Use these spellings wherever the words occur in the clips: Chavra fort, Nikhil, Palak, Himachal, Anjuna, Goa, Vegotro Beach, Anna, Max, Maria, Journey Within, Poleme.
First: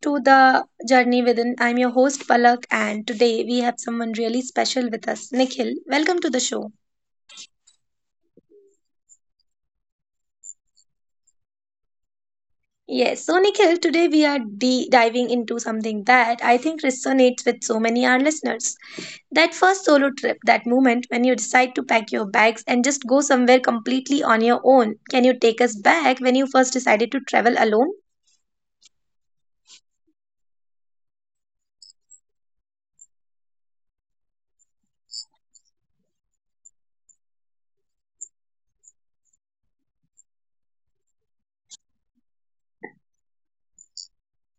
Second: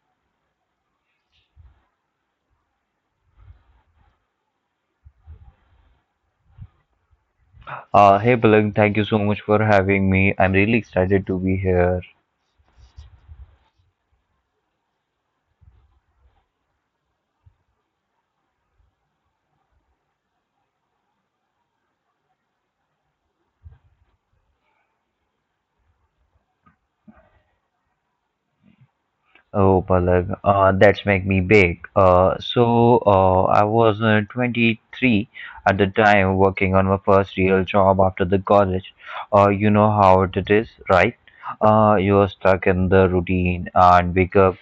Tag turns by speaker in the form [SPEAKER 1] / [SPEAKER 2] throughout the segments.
[SPEAKER 1] to the Journey Within. I'm your host, Palak, and today we have someone really special with us, Nikhil. Welcome to the show.
[SPEAKER 2] Hey Palak, thank you so much for having me. I'm really excited to be here.
[SPEAKER 1] Yes, so Nikhil, today we are diving into something that I think resonates with so many our listeners. That first solo trip, that moment when you decide to pack your bags and just go somewhere completely on your own. Can you take us back when you first decided to travel alone?
[SPEAKER 2] Oh, Palak, that's make me big. I was 23 at the time, working on my first real job after the college. You know how it is, right? You're stuck in the routine and wake up,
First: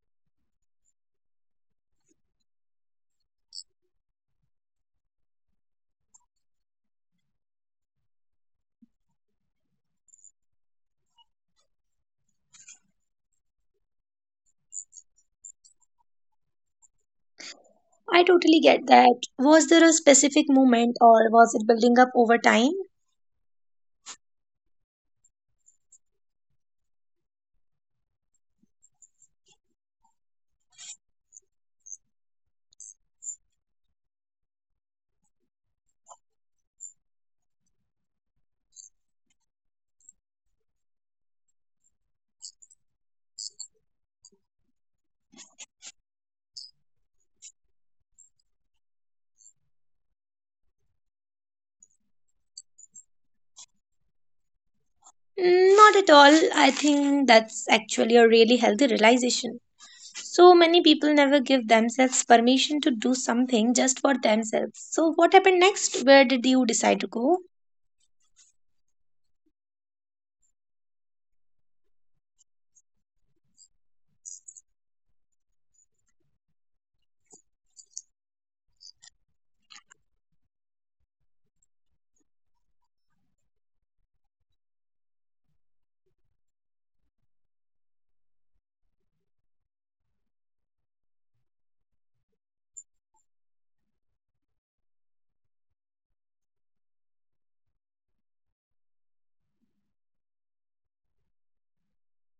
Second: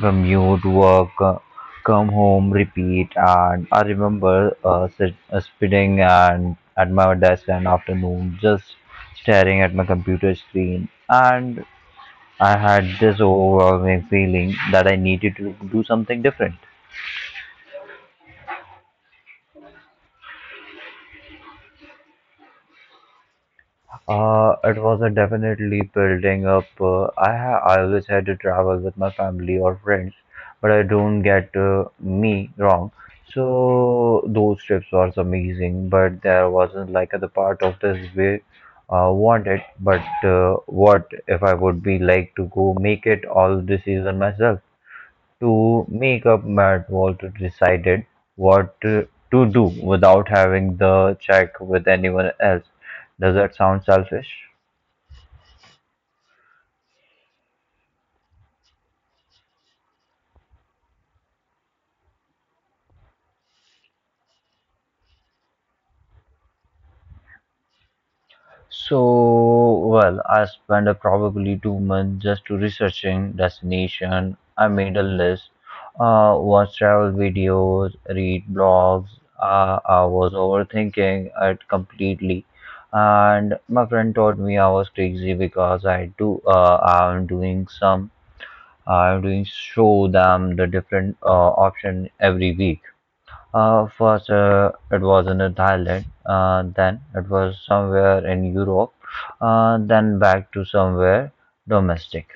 [SPEAKER 2] commute, work, come home, repeat. And I remember sitting and at my desk an afternoon, just staring at my computer screen and I had this overwhelming feeling that I needed to do something different.
[SPEAKER 1] I totally get that. Was there a specific moment or was it building up over time?
[SPEAKER 2] It was a definitely building up. I always had to travel with my family or friends, but I don't get me wrong. So those trips was amazing, but there wasn't like the part of this way wanted. But what if I would be like to go make it all this season myself? To make up Matt Walter decided what to do without having the check with anyone else. Does that sound selfish?
[SPEAKER 1] Mm, not at all. I think that's actually a really healthy realization. So many people never give themselves permission to do something just for themselves. So, what happened next? Where did you decide to go?
[SPEAKER 2] So, well, I spent probably 2 months just to researching destination. I made a list, watched travel videos, read blogs. I was overthinking it completely, and my friend told me I was crazy because I do. I'm doing some I will show them the different option every week. First, it was in Thailand, then it was somewhere in Europe, then back to somewhere domestic.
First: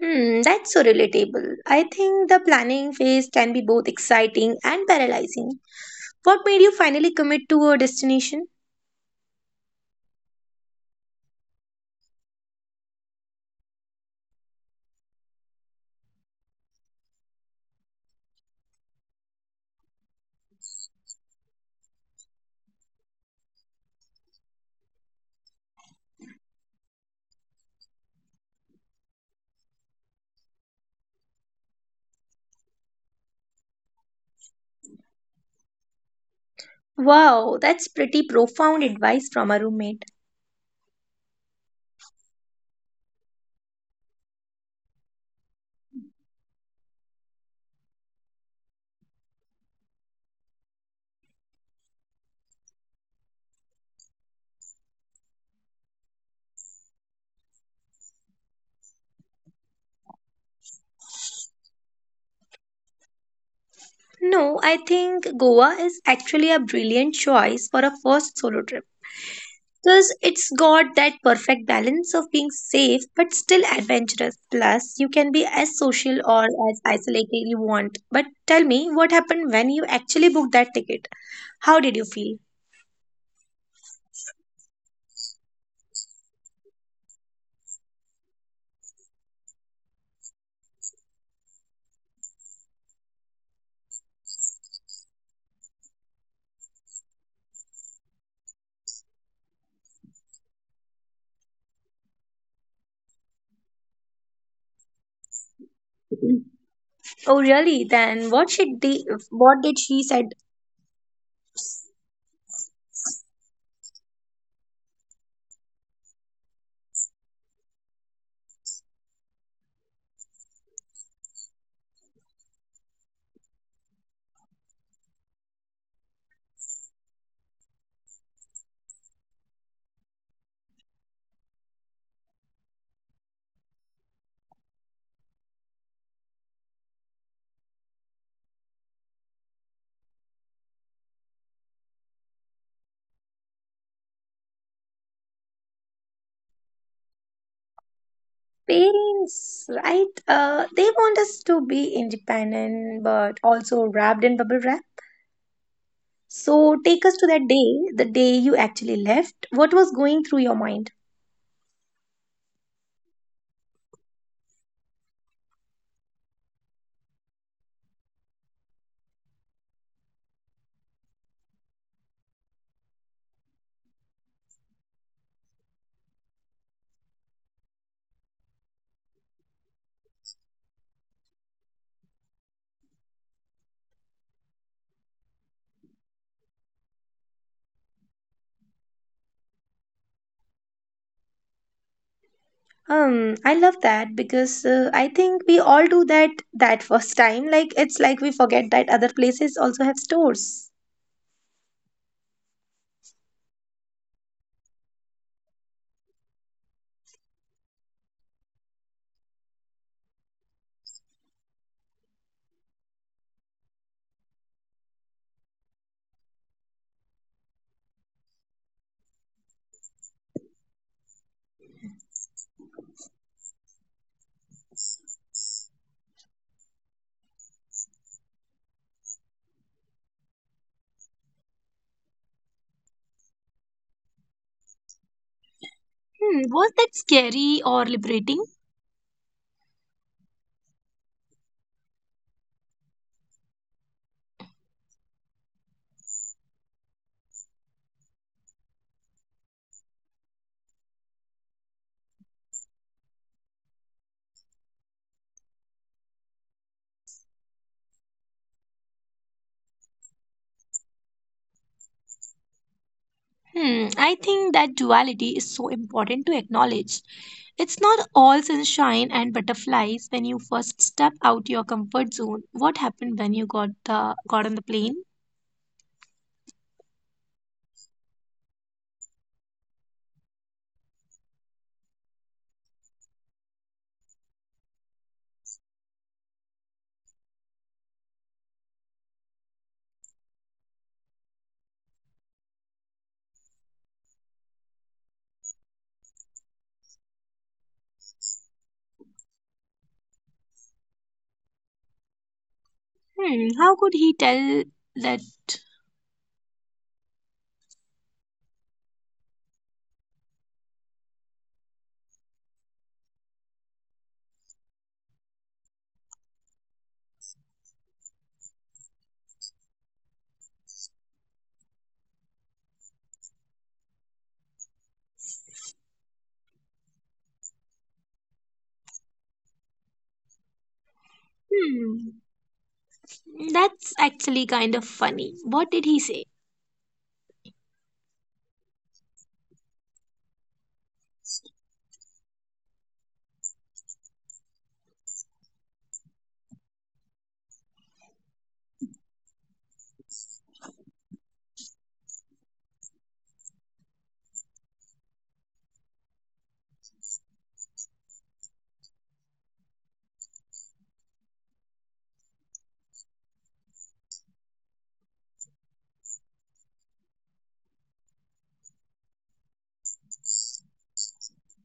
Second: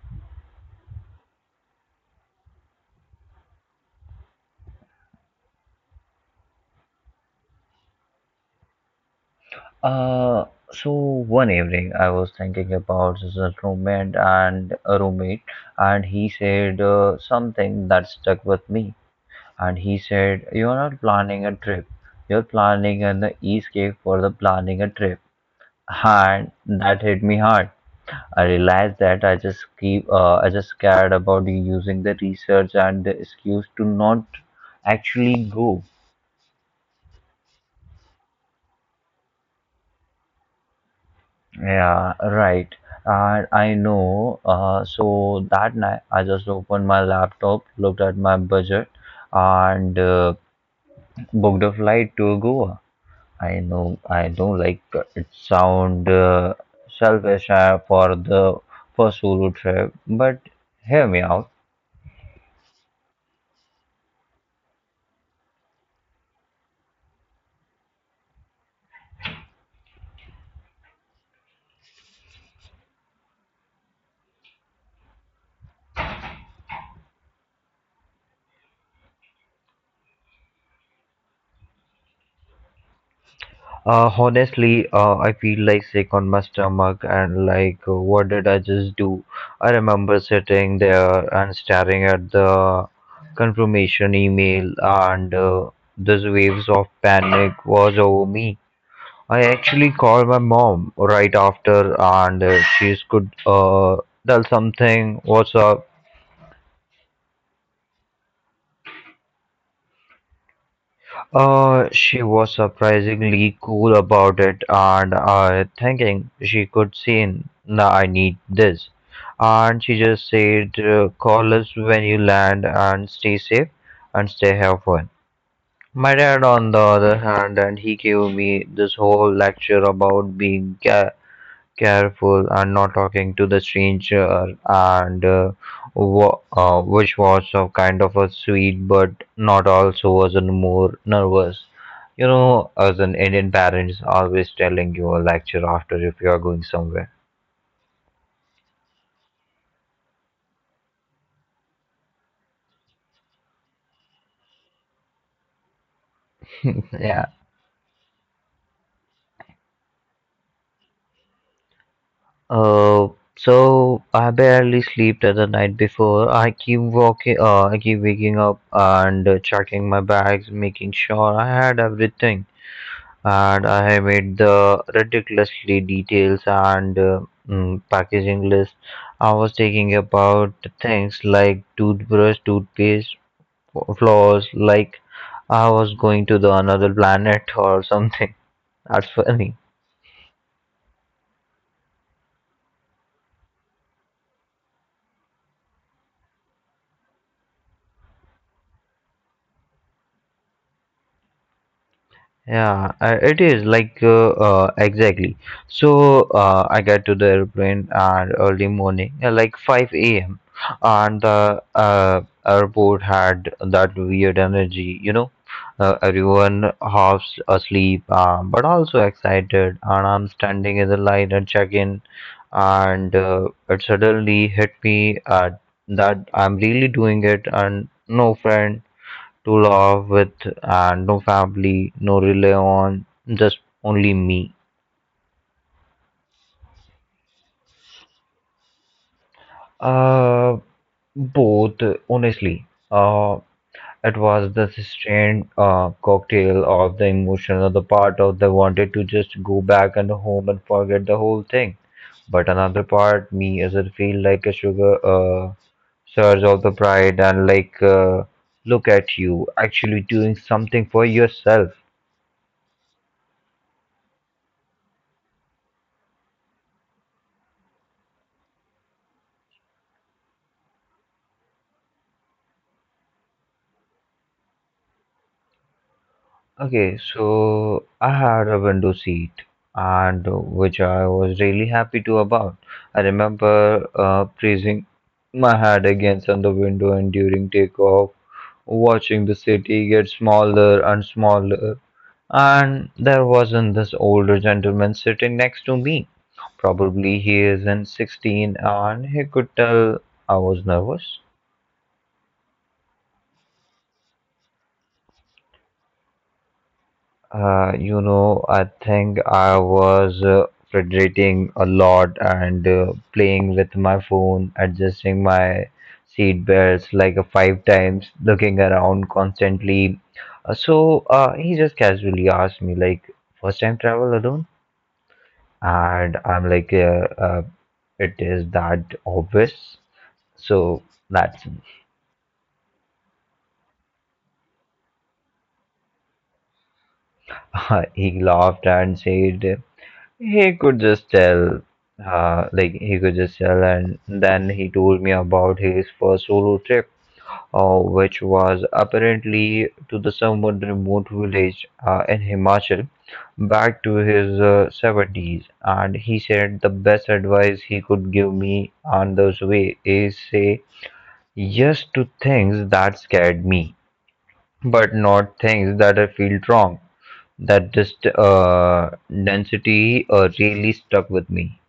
[SPEAKER 1] Hmm, that's so relatable. I think the planning phase can be both exciting and paralyzing. What made you finally commit to a destination?
[SPEAKER 2] Uh, so one evening, I was thinking about this roommate and a roommate, and he said something that stuck with me. And he said, "You're not planning a trip. You're planning an escape for the planning a trip." and that hit me hard. I realized that I just keep I just cared about using the research and the excuse to not actually go.
[SPEAKER 1] Wow, that's pretty profound advice from a roommate.
[SPEAKER 2] Yeah, right. And I know. So that night, I just opened my laptop, looked at my budget, and booked a flight to Goa. I know, like it sound selfish for the first solo trip, but hear me out.
[SPEAKER 1] No, I think Goa is actually a brilliant choice for a first solo trip. Because it's got that perfect balance of being safe but still adventurous. Plus, you can be as social or as isolated you want. But tell me, what happened when you actually booked that ticket? How did you feel?
[SPEAKER 2] Honestly, I feel like sick on my stomach and like, what did I just do? I remember sitting there and staring at the confirmation email, and these waves of panic was over me. I actually called my mom right after, and she could tell something. What's up?
[SPEAKER 1] Oh, really? Then what should they, what did she said?
[SPEAKER 2] She was surprisingly cool about it, and I thinking she could see in, nah, I need this. And she just said, call us when you land and stay safe and stay have fun. My dad, on the other hand, and he gave me this whole lecture about being ca careful and not talking to the stranger and which was a kind of a sweet but not also wasn't more nervous, you know, as an Indian parents always telling you a lecture after if you are going somewhere.
[SPEAKER 1] Parents, right? They want us to be independent but also wrapped in bubble wrap. So take us to
[SPEAKER 2] Yeah.
[SPEAKER 1] that day, the day you actually left. What was going through your mind?
[SPEAKER 2] Uh so I barely slept the night before. I keep walking, I keep waking up and checking my bags, making sure I had everything, and I have made the ridiculously details and packaging list. I was thinking about things like toothbrush, toothpaste, floss, like I was going to the another planet or something. That's funny.
[SPEAKER 1] I love that because I think we all do that first time. Like it's like we forget that other places also have stores.
[SPEAKER 2] Yeah, it is like exactly. So I get to the airplane at early morning, like 5 a.m. And the airport had that weird energy, you know. Everyone half asleep, but also excited. And I'm standing in the line at check-in, and it suddenly hit me at that I'm really doing it, and no friend to love with and no family, no rely on, just only me.
[SPEAKER 1] Hmm, was that scary or liberating?
[SPEAKER 2] Uh, Both, honestly. It was the strange cocktail of the emotion of the part of the wanted to just go back and home and forget the whole thing. But another part, me, as it feel like a sugar surge of the pride and like, look at you actually doing something for yourself.
[SPEAKER 1] Hmm, I think that duality is so important to acknowledge. It's not all sunshine and butterflies when you first step out your comfort zone. What happened when you got on the plane?
[SPEAKER 2] Okay, so I had a window seat and which I was really happy to about. I remember pressing my head against on the window and during takeoff, watching the city get smaller and smaller. And there wasn't this older gentleman sitting next to me. Probably he is in 16 and he could tell I was nervous.
[SPEAKER 1] Hmm, how could he tell that?
[SPEAKER 2] You know, I think I was fidgeting a lot and playing with my phone, adjusting my seat belts like five times, looking around constantly. So he just casually asked me, like, first time travel alone? And I'm like, it is that obvious. So that's
[SPEAKER 1] Hmm, that's actually kind of funny. What did he say?
[SPEAKER 2] he laughed and said. He could just tell, like he could just tell, and then he told me about his first solo trip, which was apparently to the somewhat remote village in Himachal, back to his 70s. And he said the best advice he could give me on this way is say yes to things that scared me, but not things that I feel wrong. That just density really stuck with me.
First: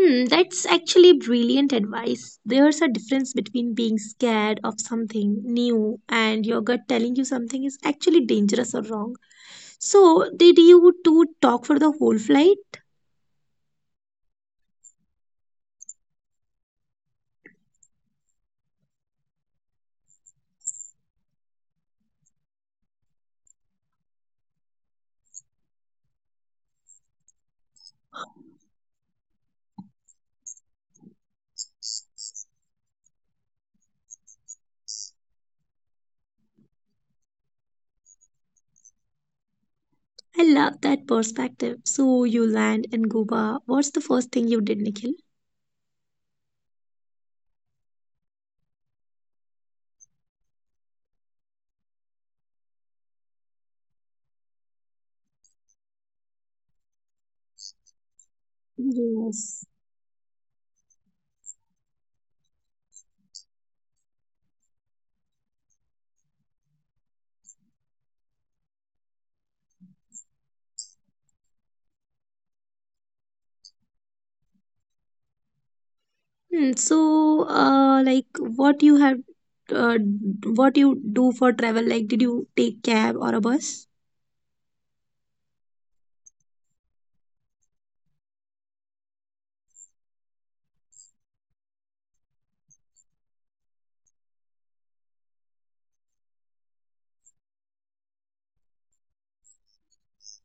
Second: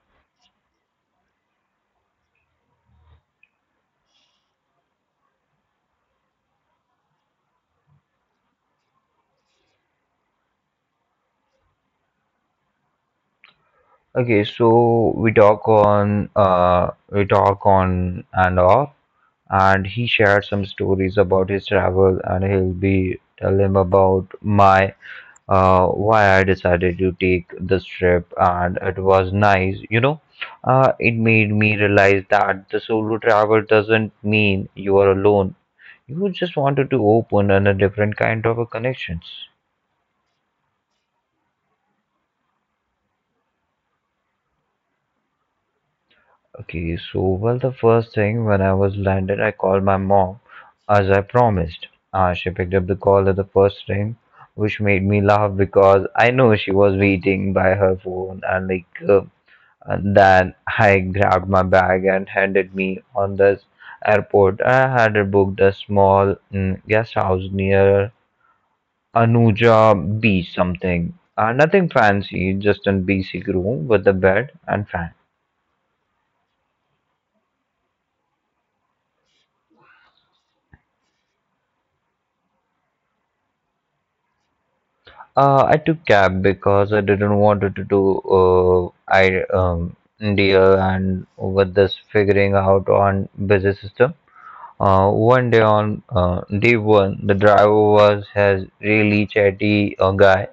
[SPEAKER 1] Hmm, that's actually brilliant advice. There's a difference between being scared of something new and your gut telling you something is actually dangerous or wrong. So, did you two talk for the whole flight?
[SPEAKER 2] Okay, so we talk on and off and he shared some stories about his travel and he'll be tell him about my why I decided to take this trip, and it was nice, you know. It made me realize that the solo travel doesn't mean you are alone. You just wanted to open and a different kind of a connections.
[SPEAKER 1] I love that perspective. So, you land in Goa. What's the first thing you did, Nikhil?
[SPEAKER 2] Okay, so well, the first thing when I was landed, I called my mom as I promised. She picked up the call at the first ring, which made me laugh because I know she was waiting by her phone. And like
[SPEAKER 1] Yes.
[SPEAKER 2] and then I grabbed my bag and handed me on this airport. I had booked a small guest house near Anuja Beach, something. Nothing fancy, just a basic room with a bed and fan.
[SPEAKER 1] Hmm, so, like, uh, what you do for travel? Like, did you take cab or a bus?
[SPEAKER 2] I took cab because I didn't wanted to do I India and with this figuring out on busy system. One day on day one, the driver was has really chatty guy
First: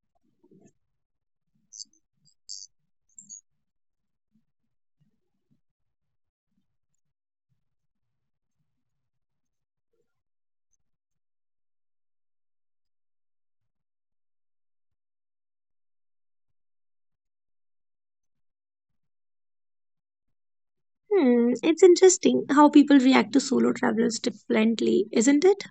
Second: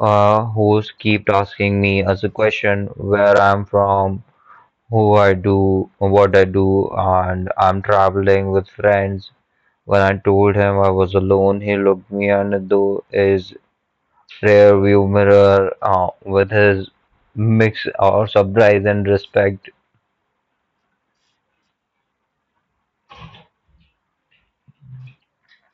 [SPEAKER 2] who's kept asking me as a question where I'm from, who I do, what I do, and I'm traveling with friends. When I told him I was alone, he looked me and in is rear view mirror with his mix of surprise and respect.
[SPEAKER 1] Hmm, it's interesting how people react to solo travelers differently, isn't it?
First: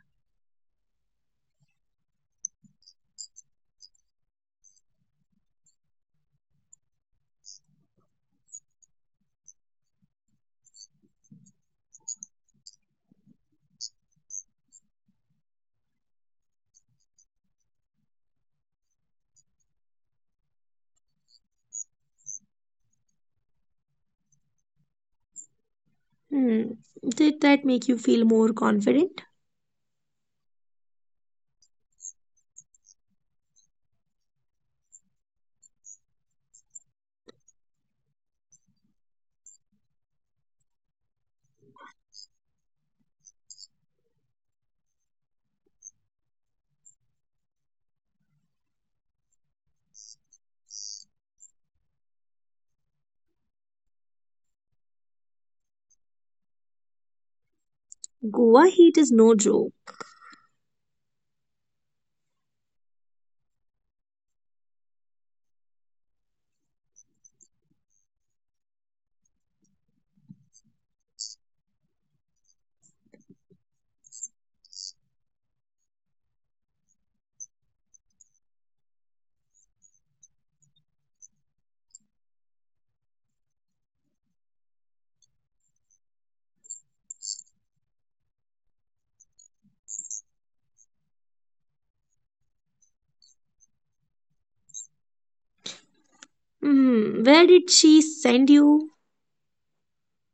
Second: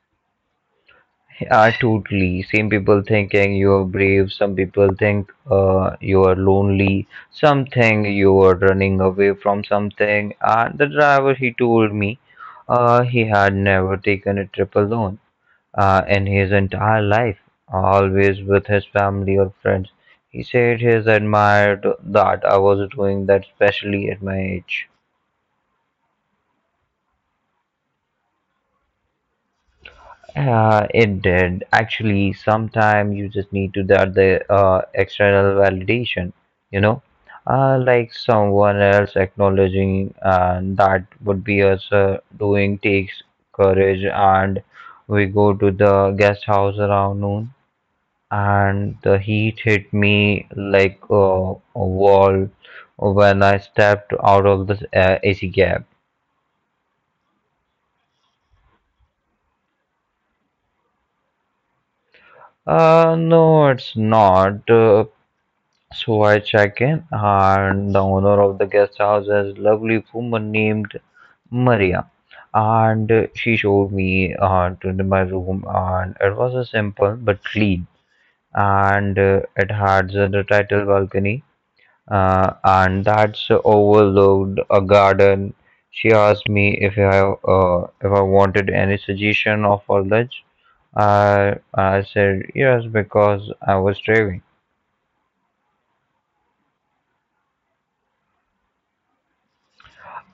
[SPEAKER 2] Are totally some people thinking you are brave, some people think you are lonely, some think you are running away from something, and the driver he told me he had never taken a trip alone in his entire life, always with his family or friends. He said he admired that I was doing that, especially at my age.
[SPEAKER 1] Hmm, did that make you feel more confident?
[SPEAKER 2] It did. Actually, sometimes you just need to that the external validation, you know, like someone else acknowledging that would be us doing takes courage, and we go to the guest house around noon, and the heat hit me like a wall when I stepped out of the AC cab.
[SPEAKER 1] Goa heat is no joke.
[SPEAKER 2] No, it's not. So I check in, and the owner of the guest house is a lovely woman named Maria. And she showed me to the- my room, and it was a simple but clean. And it had the title balcony, and that's overlooked a garden. She asked me if I wanted any suggestion of her lunch. I I said yes because I was starving.
[SPEAKER 1] Hmm, where did she send you?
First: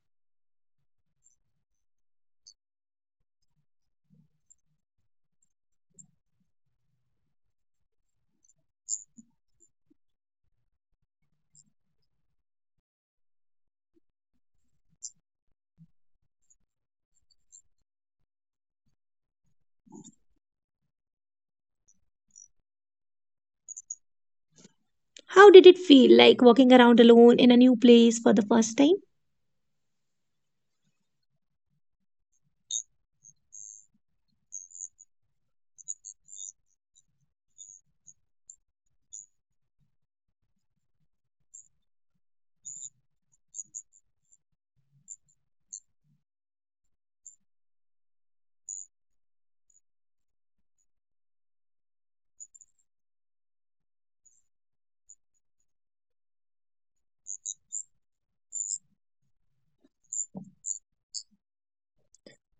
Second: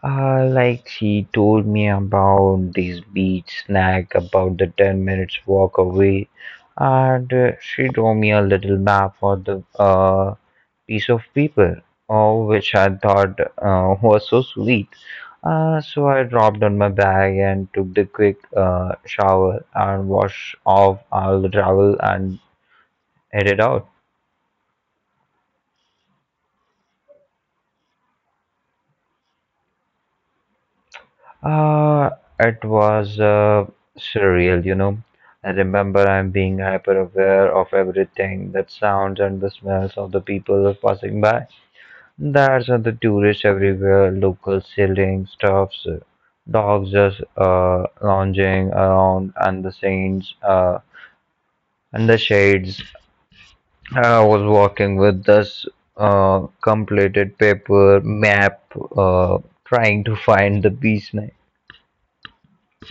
[SPEAKER 2] Like she told me about this beach snack about the 10 minutes walk away, and she drew me a little map for the piece of paper, oh, which I thought was so sweet. So I dropped on my bag and took the quick shower and washed off all the travel and headed out.
[SPEAKER 1] How did it feel like walking around alone in a new place for the first time?
[SPEAKER 2] Uh, it was surreal, you know. I remember I'm being hyper aware of everything, the sounds and the smells of the people passing by. There's the tourists everywhere, locals selling stuffs, dogs just lounging around, and the saints and the shades. I was walking with this completed paper map, uh, trying to find the beach.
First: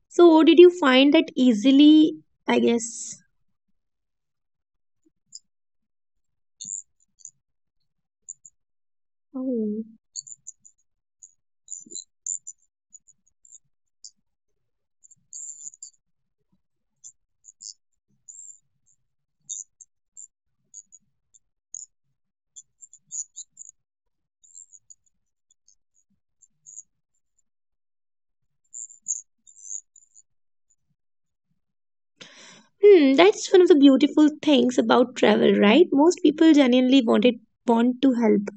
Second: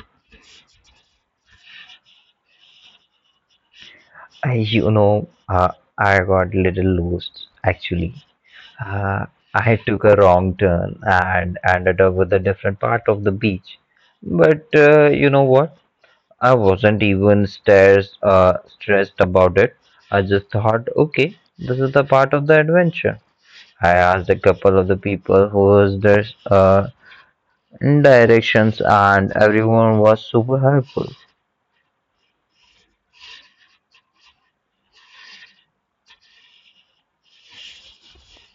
[SPEAKER 1] So, did you find that easily? I guess.
[SPEAKER 2] I, you know, uh, I got little lost actually. Uh, I
[SPEAKER 1] Oh.
[SPEAKER 2] took a wrong turn and ended up with a different part of the beach. But you know what? I wasn't even stressed about it. I just thought, okay, this is the part of the adventure. I asked a couple of the people who was there directions, and everyone was super helpful.
[SPEAKER 1] Hmm, that's one of the beautiful things about travel, right? Most people genuinely want to help.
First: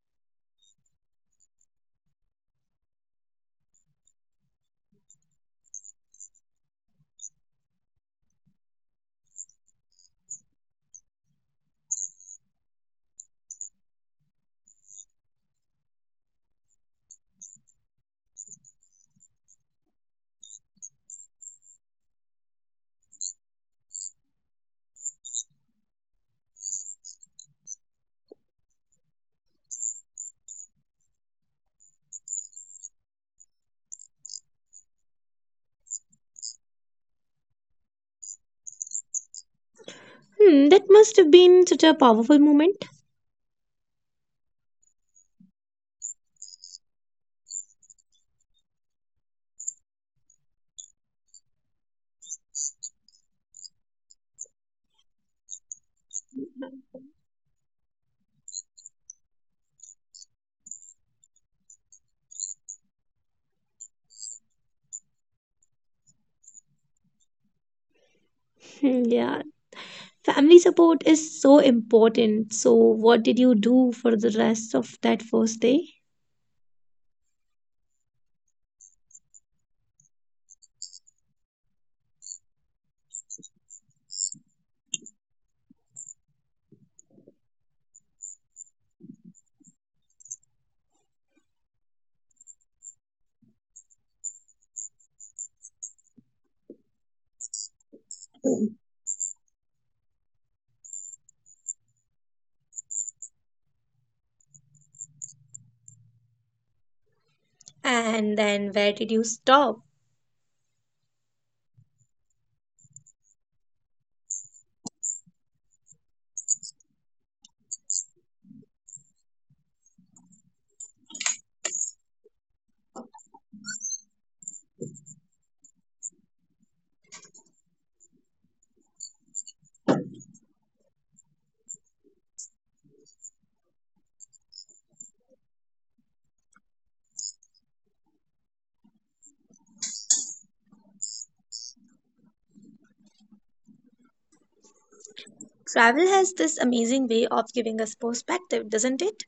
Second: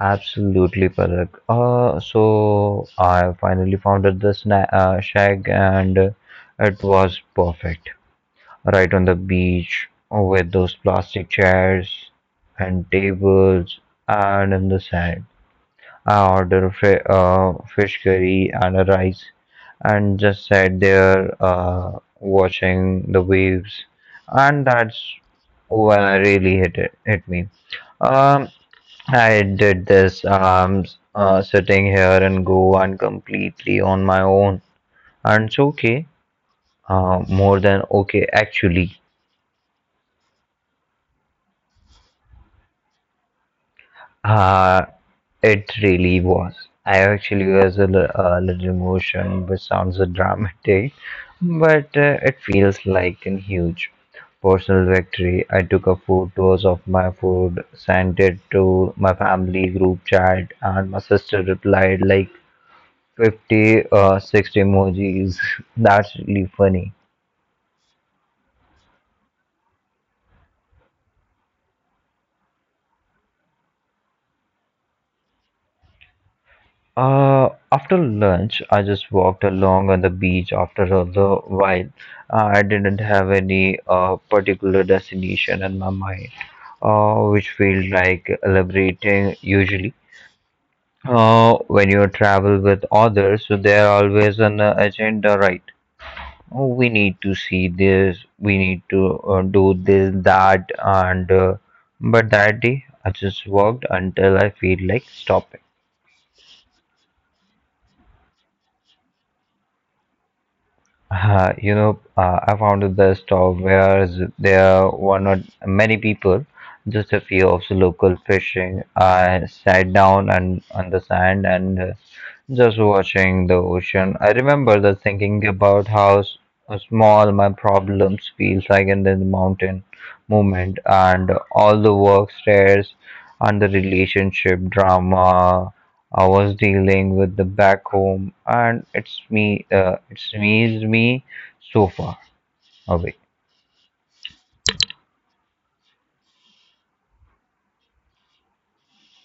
[SPEAKER 2] Absolutely, Palak. So I finally founded the shack, and it was perfect. Right on the beach, with those plastic chairs and tables, and in the sand. I ordered a fish curry and a rice, and just sat there watching the waves, and that's when I really hit me. Um, I did this. I'm sitting here in Goa and completely on my own. And it's okay. More than okay, actually.
[SPEAKER 1] Hmm, that must have been such a powerful moment.
[SPEAKER 2] Uh, it really was. I actually was a little emotion, which sounds so dramatic, but it feels like a huge personal victory. I took a photos of my food, sent it to my family group chat, and my sister replied like, 50 60 emojis. That's really funny.
[SPEAKER 1] Hmm, yeah, family support is so important. So, what did you do for the rest of that first day?
[SPEAKER 2] After lunch, I just walked along on the beach after a little while. I didn't have any particular destination in my mind, which feels like elaborating usually. When you travel with others, so there always an agenda, right? Oh, we need to see this, we need to do this, that, and but that day I just worked until I feel like stopping.
[SPEAKER 1] And then where did you stop?
[SPEAKER 2] I founded the store where there were not many people, just a few of the local fishing. I sat down and on the sand and just watching the ocean. I remember the thinking about how small my problems feels like in the mountain movement and all the work stress and the relationship drama I was dealing with the back home, and it's me. It's me so far away.
[SPEAKER 1] Travel has this amazing way of giving us perspective, doesn't it?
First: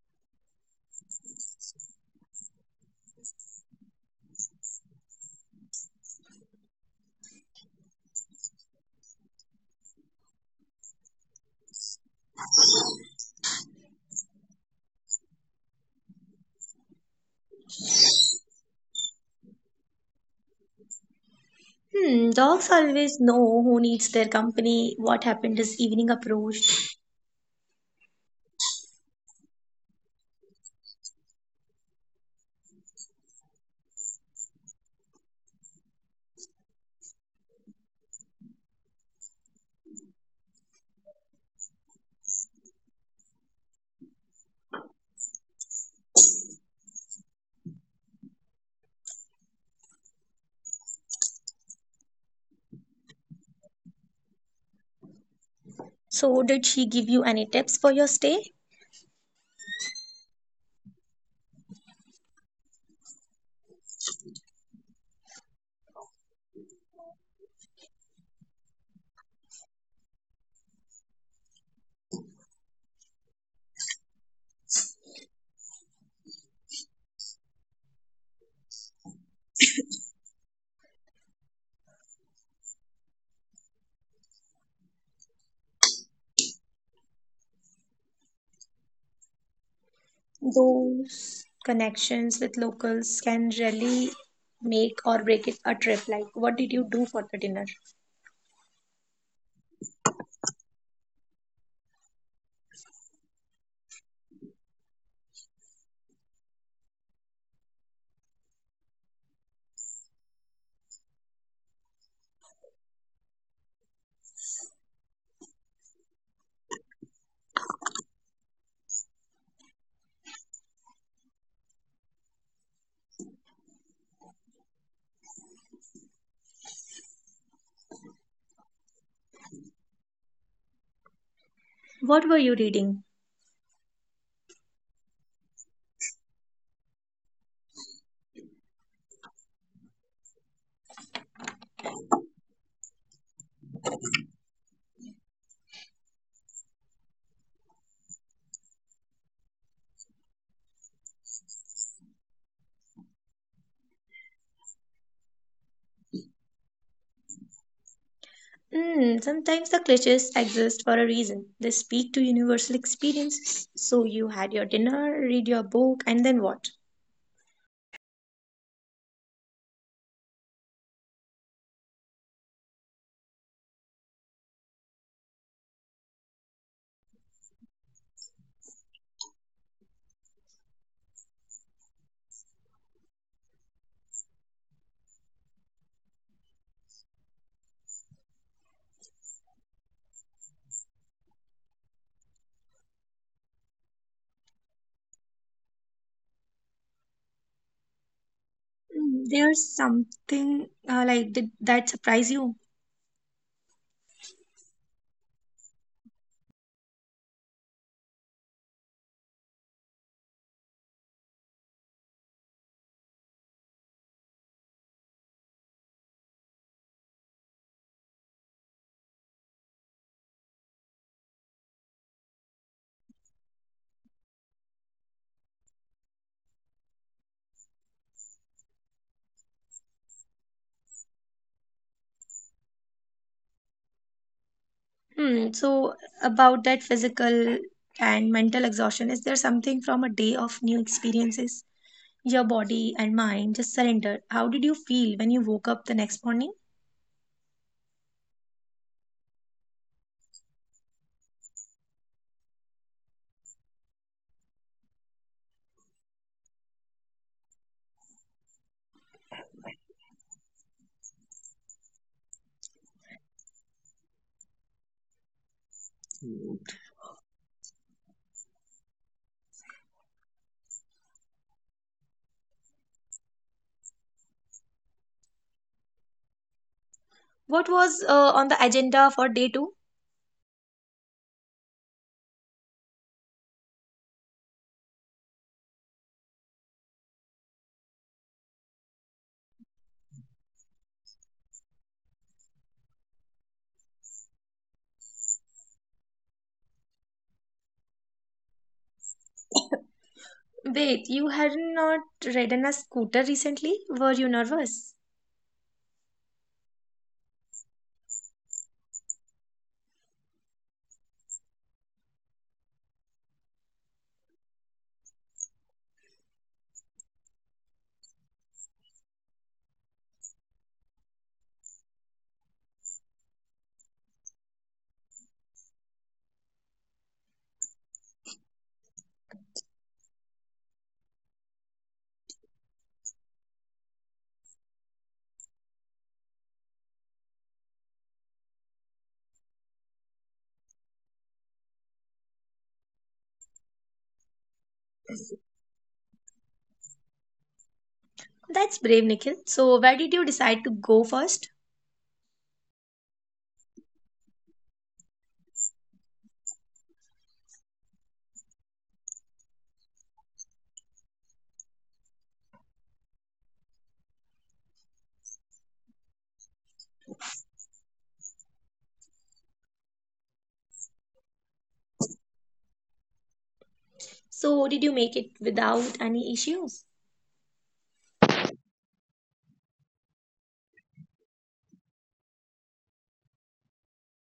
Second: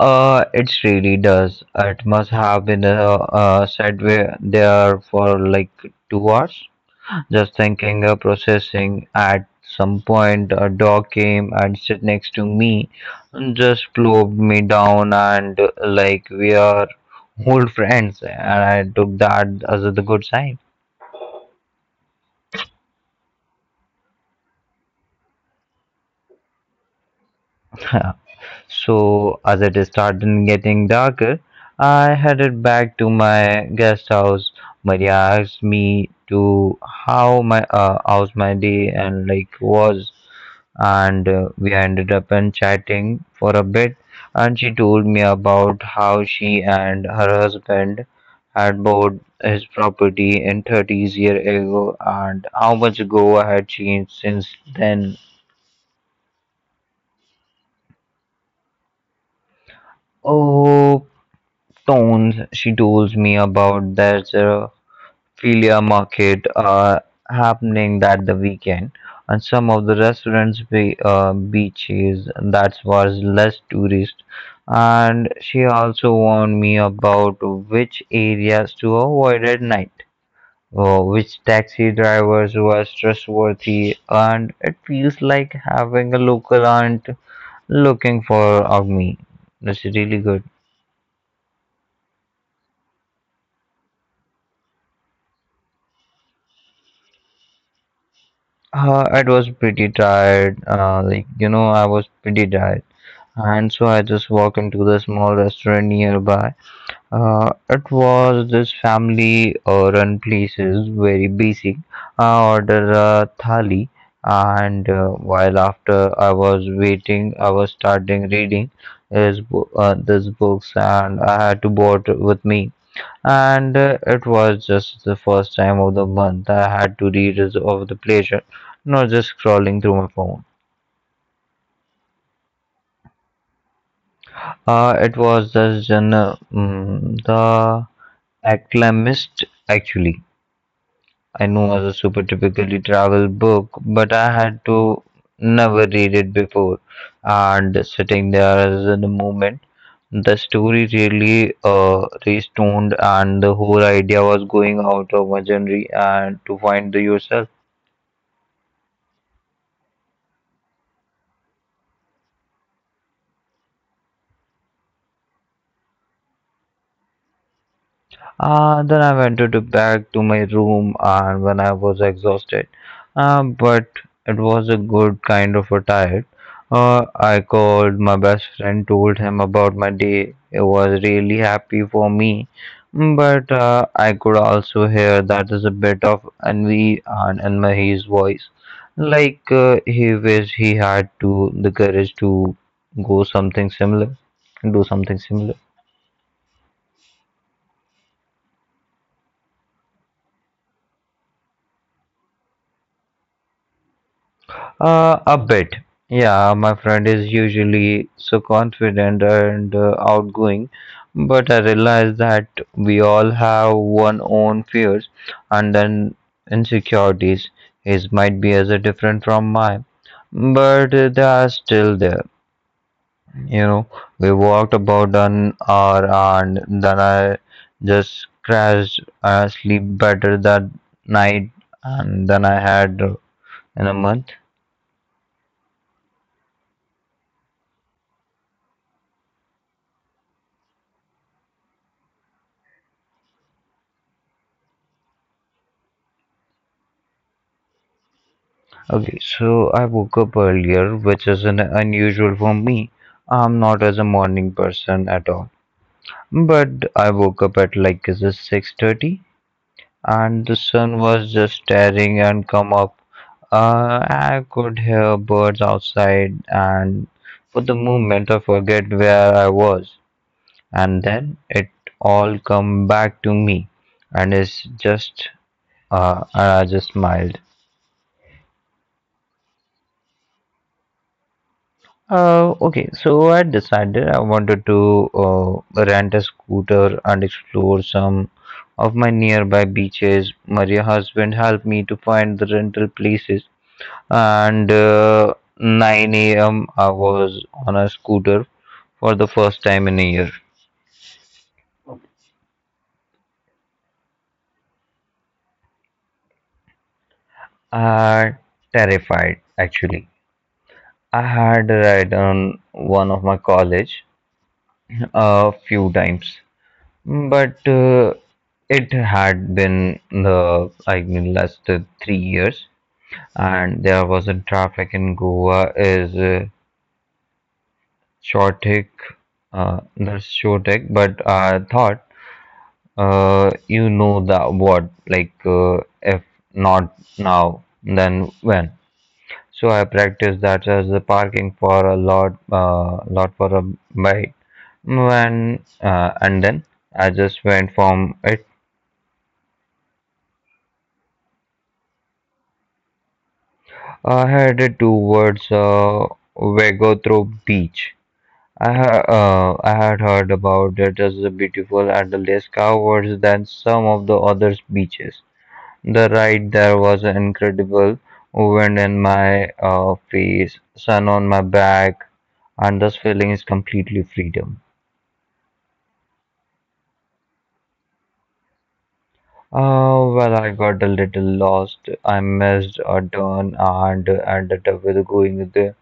[SPEAKER 2] It really does. It must have been sat way there for like 2 hours, just thinking, processing. At some point, a dog came and sit next to me, and just plopped me down, and like we are old friends, and I took that as a good sign.
[SPEAKER 1] Hmm, dogs always know who needs their company. What happened this evening approached.
[SPEAKER 2] So, as it started getting darker, I headed back to my guest house. Maria asked me to how my how's my day and like was, and we ended up and chatting for a bit. And she told me about how she and her husband had bought his property in 30s year ago and how much go had changed since then.
[SPEAKER 1] So, did she give you any tips for your stay?
[SPEAKER 2] Oh, stones she told me about there's a philia market happening that the weekend and some of the restaurants beaches that was less tourist and she also warned me about which areas to avoid at night, which taxi drivers was trustworthy and it feels like having a local aunt looking for of me, that's really good.
[SPEAKER 1] Those connections with locals can really make or break it a trip. Like, what did you do for the dinner?
[SPEAKER 2] It was pretty tired. Like, you know, I was pretty tired. And so I just walked into the small restaurant nearby. It was this family run places, very basic. I ordered a thali, and while after I was waiting, I was starting reading his this books, and I had to bought with me and it was just the first time of the month I had to read is of the pleasure, not just scrolling through my phone.
[SPEAKER 1] What were you reading?
[SPEAKER 2] It was the genre, the acclamist actually. I know was a super typically travel book, but I had to never read it before. And sitting there as in a moment, the story really restoned, and the whole idea was going out of my genre and to find the yourself.
[SPEAKER 1] Mm, sometimes the cliches exist for a reason. They speak to universal experiences. So you had your dinner, read your book, and then what?
[SPEAKER 2] Then I went to the back to my room and when I was exhausted, but it was a good kind of a tired. I called my best friend, told him about my day. It was really happy for me. Mm, but I could also hear that is a bit of envy and in my his voice, like he wished he had to the courage to go something similar, do something similar.
[SPEAKER 1] Mm, there's something like did that surprise you.
[SPEAKER 2] A bit. Yeah, my friend is usually so confident and outgoing, but I realize that we all have one own fears and then insecurities. His might be as a different from mine, but they are still there. You know, we walked about an hour and then I just crashed. I sleep better that night, and then I had in a month.
[SPEAKER 1] Hmm. So about that physical and mental exhaustion, is there something from a day of new experiences? Your body and mind just surrendered. How did you feel when you woke up the next morning?
[SPEAKER 2] Okay, so I woke up earlier, which is an unusual for me. I'm not as a morning person at all. But I woke up at like is it 6:30 and the sun was just staring and come up. I could hear birds outside and for the moment I forget where I was. And then it all come back to me and it's just and I just smiled.
[SPEAKER 1] What was on the agenda for day two?
[SPEAKER 2] Okay, so I decided I wanted to rent a scooter and explore some of my nearby beaches. My husband helped me to find the rental places, and 9 a.m. I was on a scooter for the first time in a year.
[SPEAKER 1] Wait, you had not ridden a scooter recently? Were you nervous?
[SPEAKER 2] I terrified actually. I had a ride on one of my college a few times. But it had been the I mean last 3 years, and there was a traffic in Goa is chaotic, that's chaotic. But I thought, you know that what like if not now, then when? So I practiced that as the parking for a lot for a bite when and then I just went from it.
[SPEAKER 1] That's brave, Nikhil. So, where did you decide to go first?
[SPEAKER 2] I headed towards Vegotro Beach. I had heard about it as a beautiful and less covered than some of the other beaches. The ride there was incredible, wind in my face, sun on my back, and this feeling is completely freedom.
[SPEAKER 1] So, did you make it without any issues?
[SPEAKER 2] Well, I got a little lost. I missed a turn and ended up with going with the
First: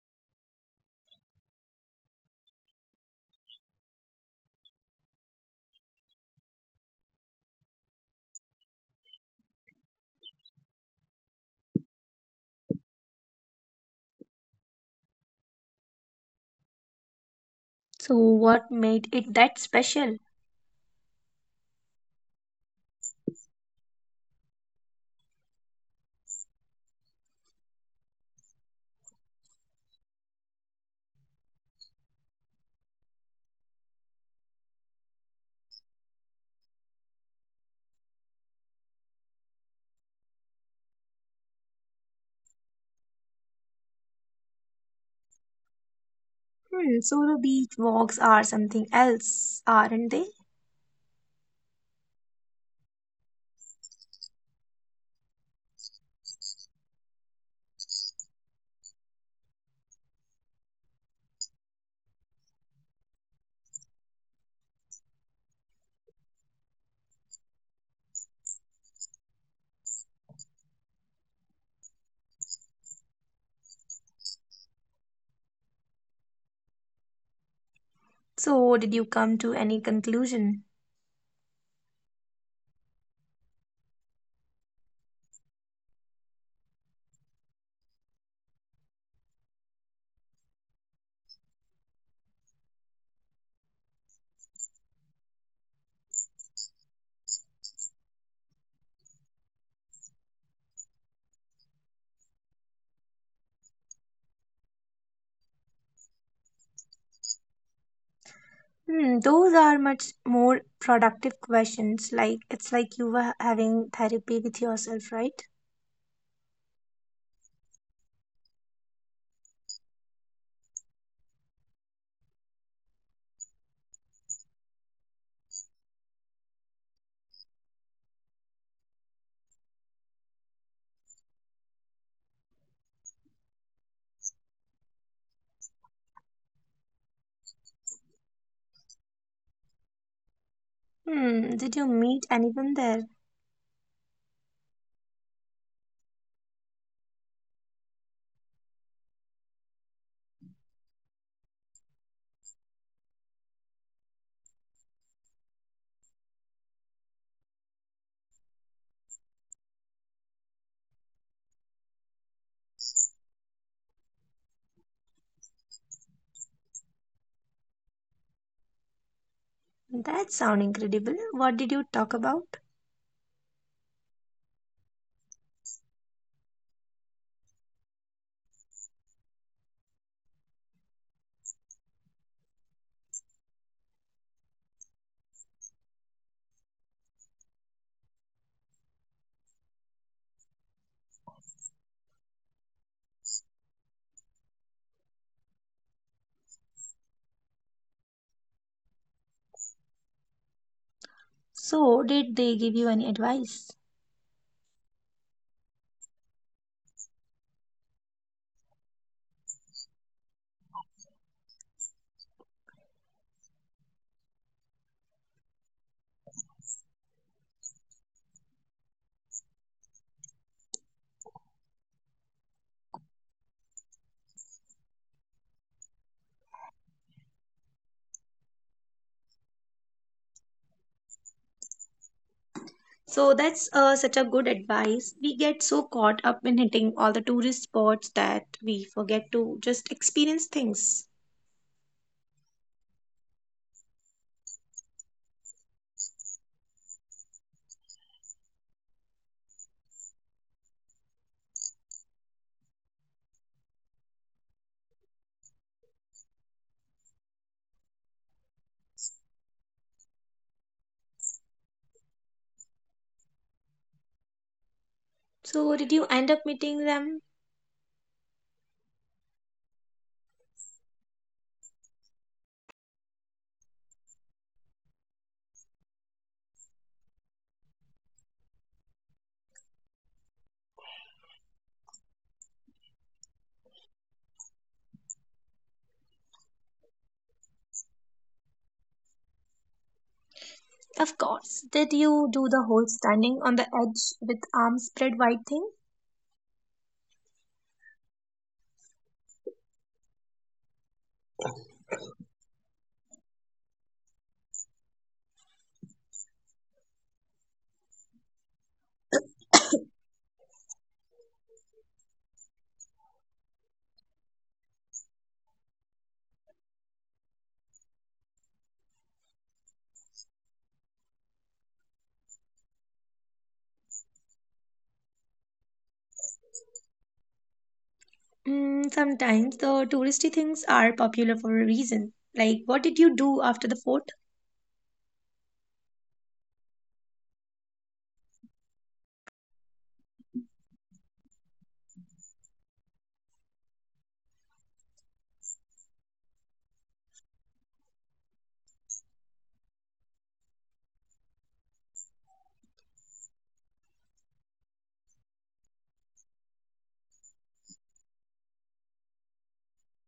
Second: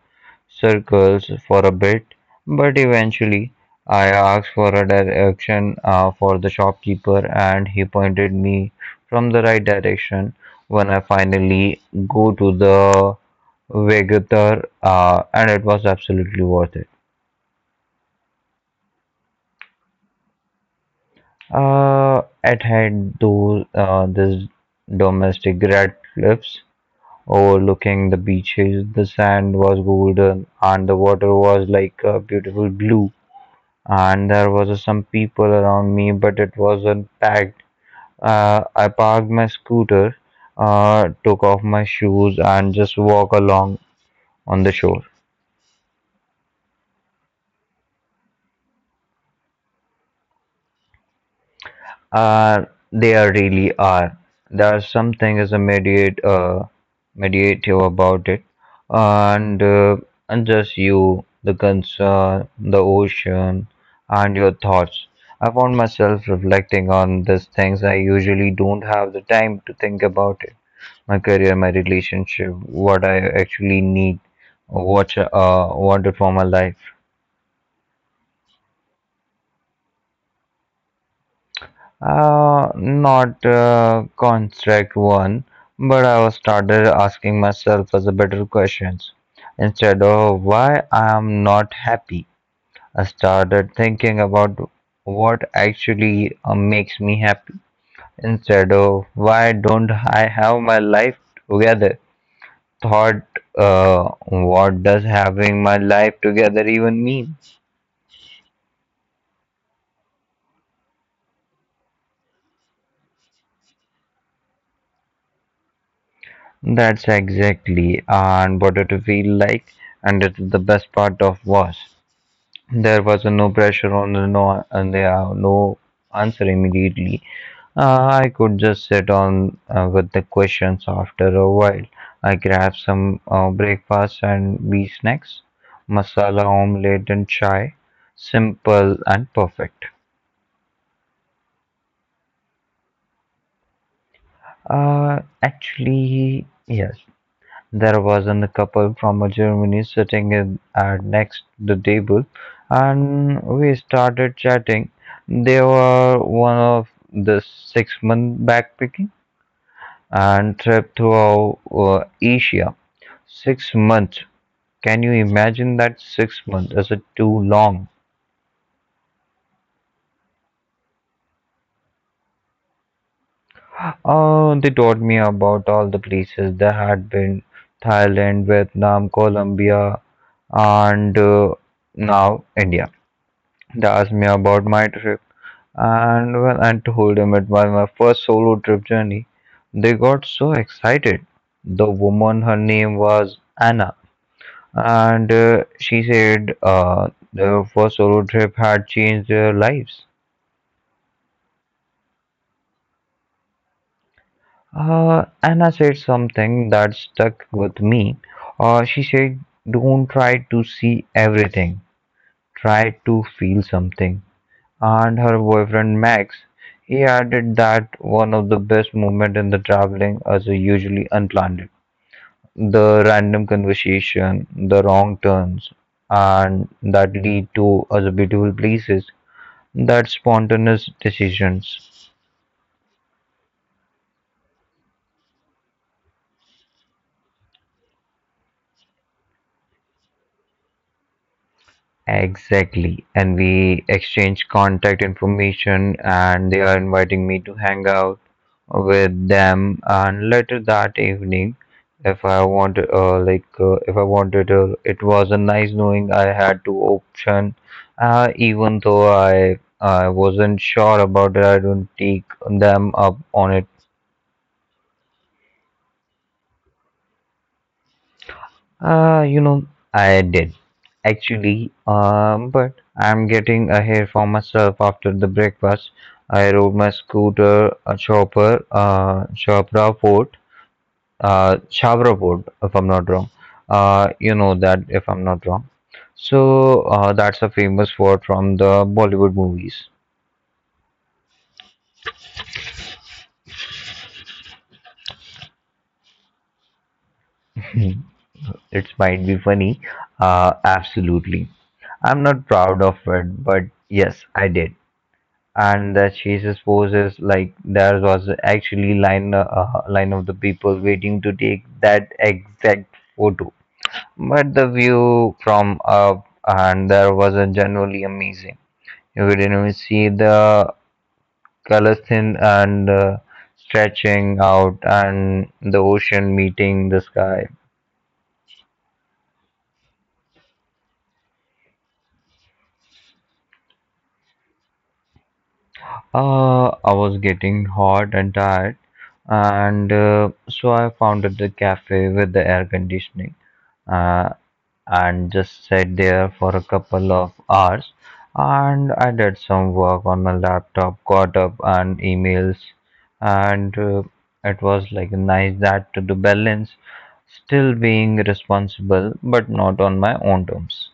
[SPEAKER 2] circles for a bit, but eventually I asked for a direction for the shopkeeper, and he pointed me from the right direction. When I finally go to the Vegetar, and it was absolutely worth it.
[SPEAKER 1] So, what made it that special?
[SPEAKER 2] It had those this domestic red cliffs overlooking the beaches. The sand was golden, and the water was like a beautiful blue. And there was some people around me, but it wasn't packed. I parked my scooter, took off my shoes, and just walk along on the shore.
[SPEAKER 1] Hmm, so the beach walks are something else, aren't they?
[SPEAKER 2] Uh, there really are. There's something is a meditative about it, and uh, and just you, the concern, the ocean, and your thoughts. I found myself reflecting on these things. I usually don't have the time to think about it: my career, my relationship, what I actually need, what wanted for my life.
[SPEAKER 1] So, did you come to any conclusion?
[SPEAKER 2] Not construct one, but I was started asking myself as a better questions instead of why I am not happy. I started thinking about what actually makes me happy instead of why don't I have my life together. Thought, what does having my life together even mean?
[SPEAKER 1] Hmm, those are much more productive questions. Like, it's like you were having therapy with yourself, right?
[SPEAKER 2] That's exactly and what it feel like, and it's the best part of was. There was no pressure on the no, and there are no answer immediately. I could just sit on with the questions after a while. I grab some breakfast and wee snacks, masala omelette and chai, simple and perfect.
[SPEAKER 1] Hmm, did you meet anyone there?
[SPEAKER 2] Actually, yes. There was a couple from Germany sitting in, next the table, and we started chatting. They were one of the six-month backpacking and trip throughout Asia. 6 months. Can you imagine that 6 months? Is it too long?
[SPEAKER 1] That sound incredible. What did you talk about?
[SPEAKER 2] Oh, they told me about all the places they had been: Thailand, Vietnam, Colombia, and now India. They asked me about my trip, and when I told them it was my first solo trip journey, they got so excited. The woman, her name was Anna, and she said their first solo trip had changed their lives.
[SPEAKER 1] So, did they give you any advice?
[SPEAKER 2] Anna said something that stuck with me. She said, "Don't try to see everything, try to feel something." And her boyfriend Max, he added that one of the best moments in the traveling is usually unplanned. The random conversation, the wrong turns, and that lead to other beautiful places, that spontaneous decisions.
[SPEAKER 1] So that's such a good advice. We get so caught up in hitting all the tourist spots that we forget to just experience things.
[SPEAKER 2] Exactly. And we exchange contact information, and they are inviting me to hang out with them. And later that evening, if I wanted, it was a nice knowing I had two option. Even though I wasn't sure about it, I don't take them up on it.
[SPEAKER 1] So, did you end up meeting them?
[SPEAKER 2] You know, I did actually, but I'm getting a hair for myself after the breakfast. I rode my scooter, Chavra fort. If I'm not wrong. You know that if I'm not wrong. So, that's a famous word from the Bollywood movies.
[SPEAKER 1] Of course. Did you do the whole standing on the edge with arms spread wide thing?
[SPEAKER 2] It might be funny, absolutely. I'm not proud of it, but yes, I did. And the chases poses like there was actually line of the people waiting to take that exact photo. But the view from up and there was a generally amazing, you could even see the colors thin and stretching out and the ocean meeting the sky.
[SPEAKER 1] Mm, sometimes the touristy things are popular for a reason. Like, what did you do after the fort?
[SPEAKER 2] I was getting hot and tired, and so I founded the cafe with the air conditioning uh, and just sat there for a couple of hours. And I did some work on my laptop, caught up on emails, and it was like nice that to the balance, still being responsible, but not on my own terms.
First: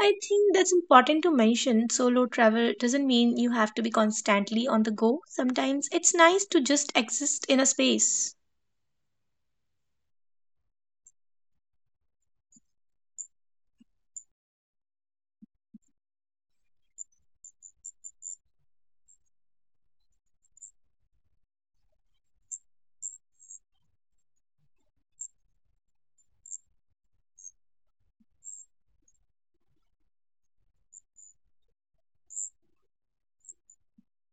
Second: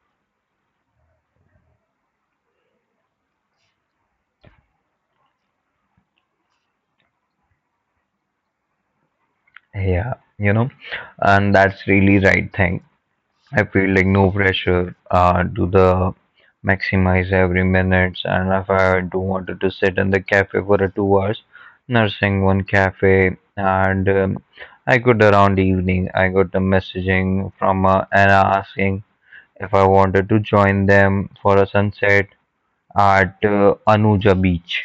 [SPEAKER 1] I think that's important to mention. Solo travel doesn't mean you have to be constantly on the go. Sometimes it's nice to just exist in a space.
[SPEAKER 2] Yeah, you know, and that's really right thing I feel like no pressure to the maximize every minutes. And if I do wanted to sit in the cafe for a 2 hours, nursing one cafe, and I could around evening, I got a messaging from Anna asking if I wanted to join them for a sunset at Anuja Beach.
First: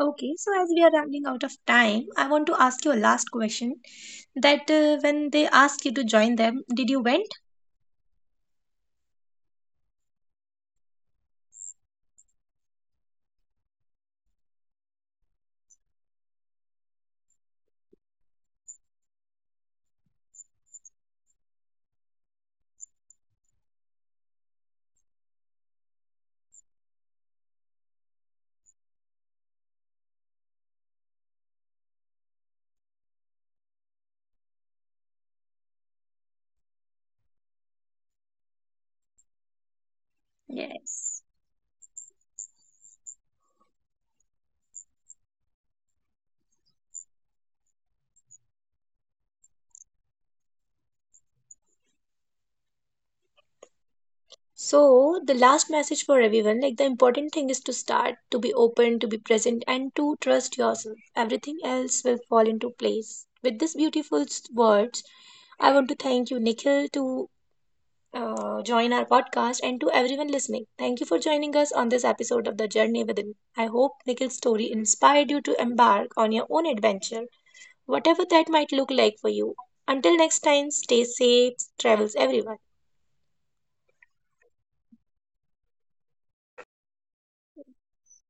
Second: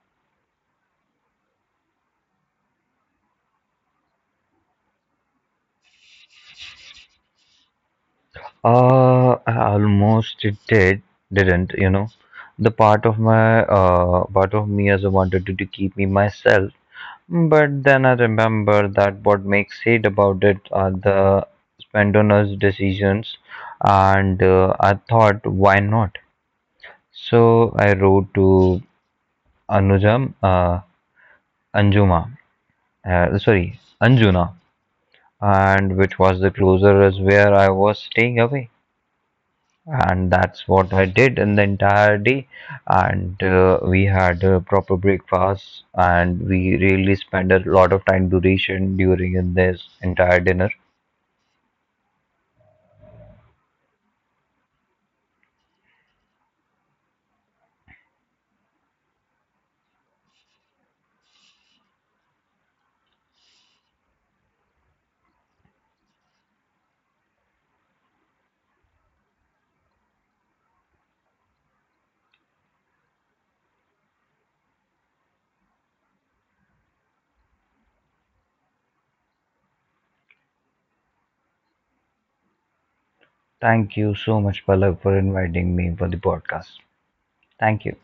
[SPEAKER 1] Okay, so as we are running out of time, I want to ask you a last question. That when they asked you to join them, did you went?
[SPEAKER 2] I almost did, didn't, you know. The part of my part of me as I wanted to keep me myself. But then I remember that what makes it about it are the Spendona's decisions, and I thought, why not? So I wrote to Anujam, uh, Anjuma, Anjuna, and which was the closer as where I was staying away, and that's what I
[SPEAKER 1] Yes.
[SPEAKER 2] did in the entire day. And we had a proper breakfast, and we really spent a lot of time duration during in this entire dinner.
[SPEAKER 1] So, the last message for everyone like the important thing is to start, to be open, to be present, and to trust yourself. Everything else will fall into place. With these beautiful words, I want to thank you, Nikhil, to join our podcast, and to everyone listening, thank you for joining us on this episode of The Journey Within. I hope Nikhil's story inspired you to embark on your own adventure, whatever that might look like for you. Until next time, stay safe, travels everyone.
[SPEAKER 2] Thank you so much, Pallav, for inviting me for the podcast. Thank you.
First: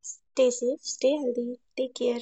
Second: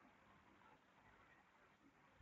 [SPEAKER 1] Stay safe, stay healthy, take care.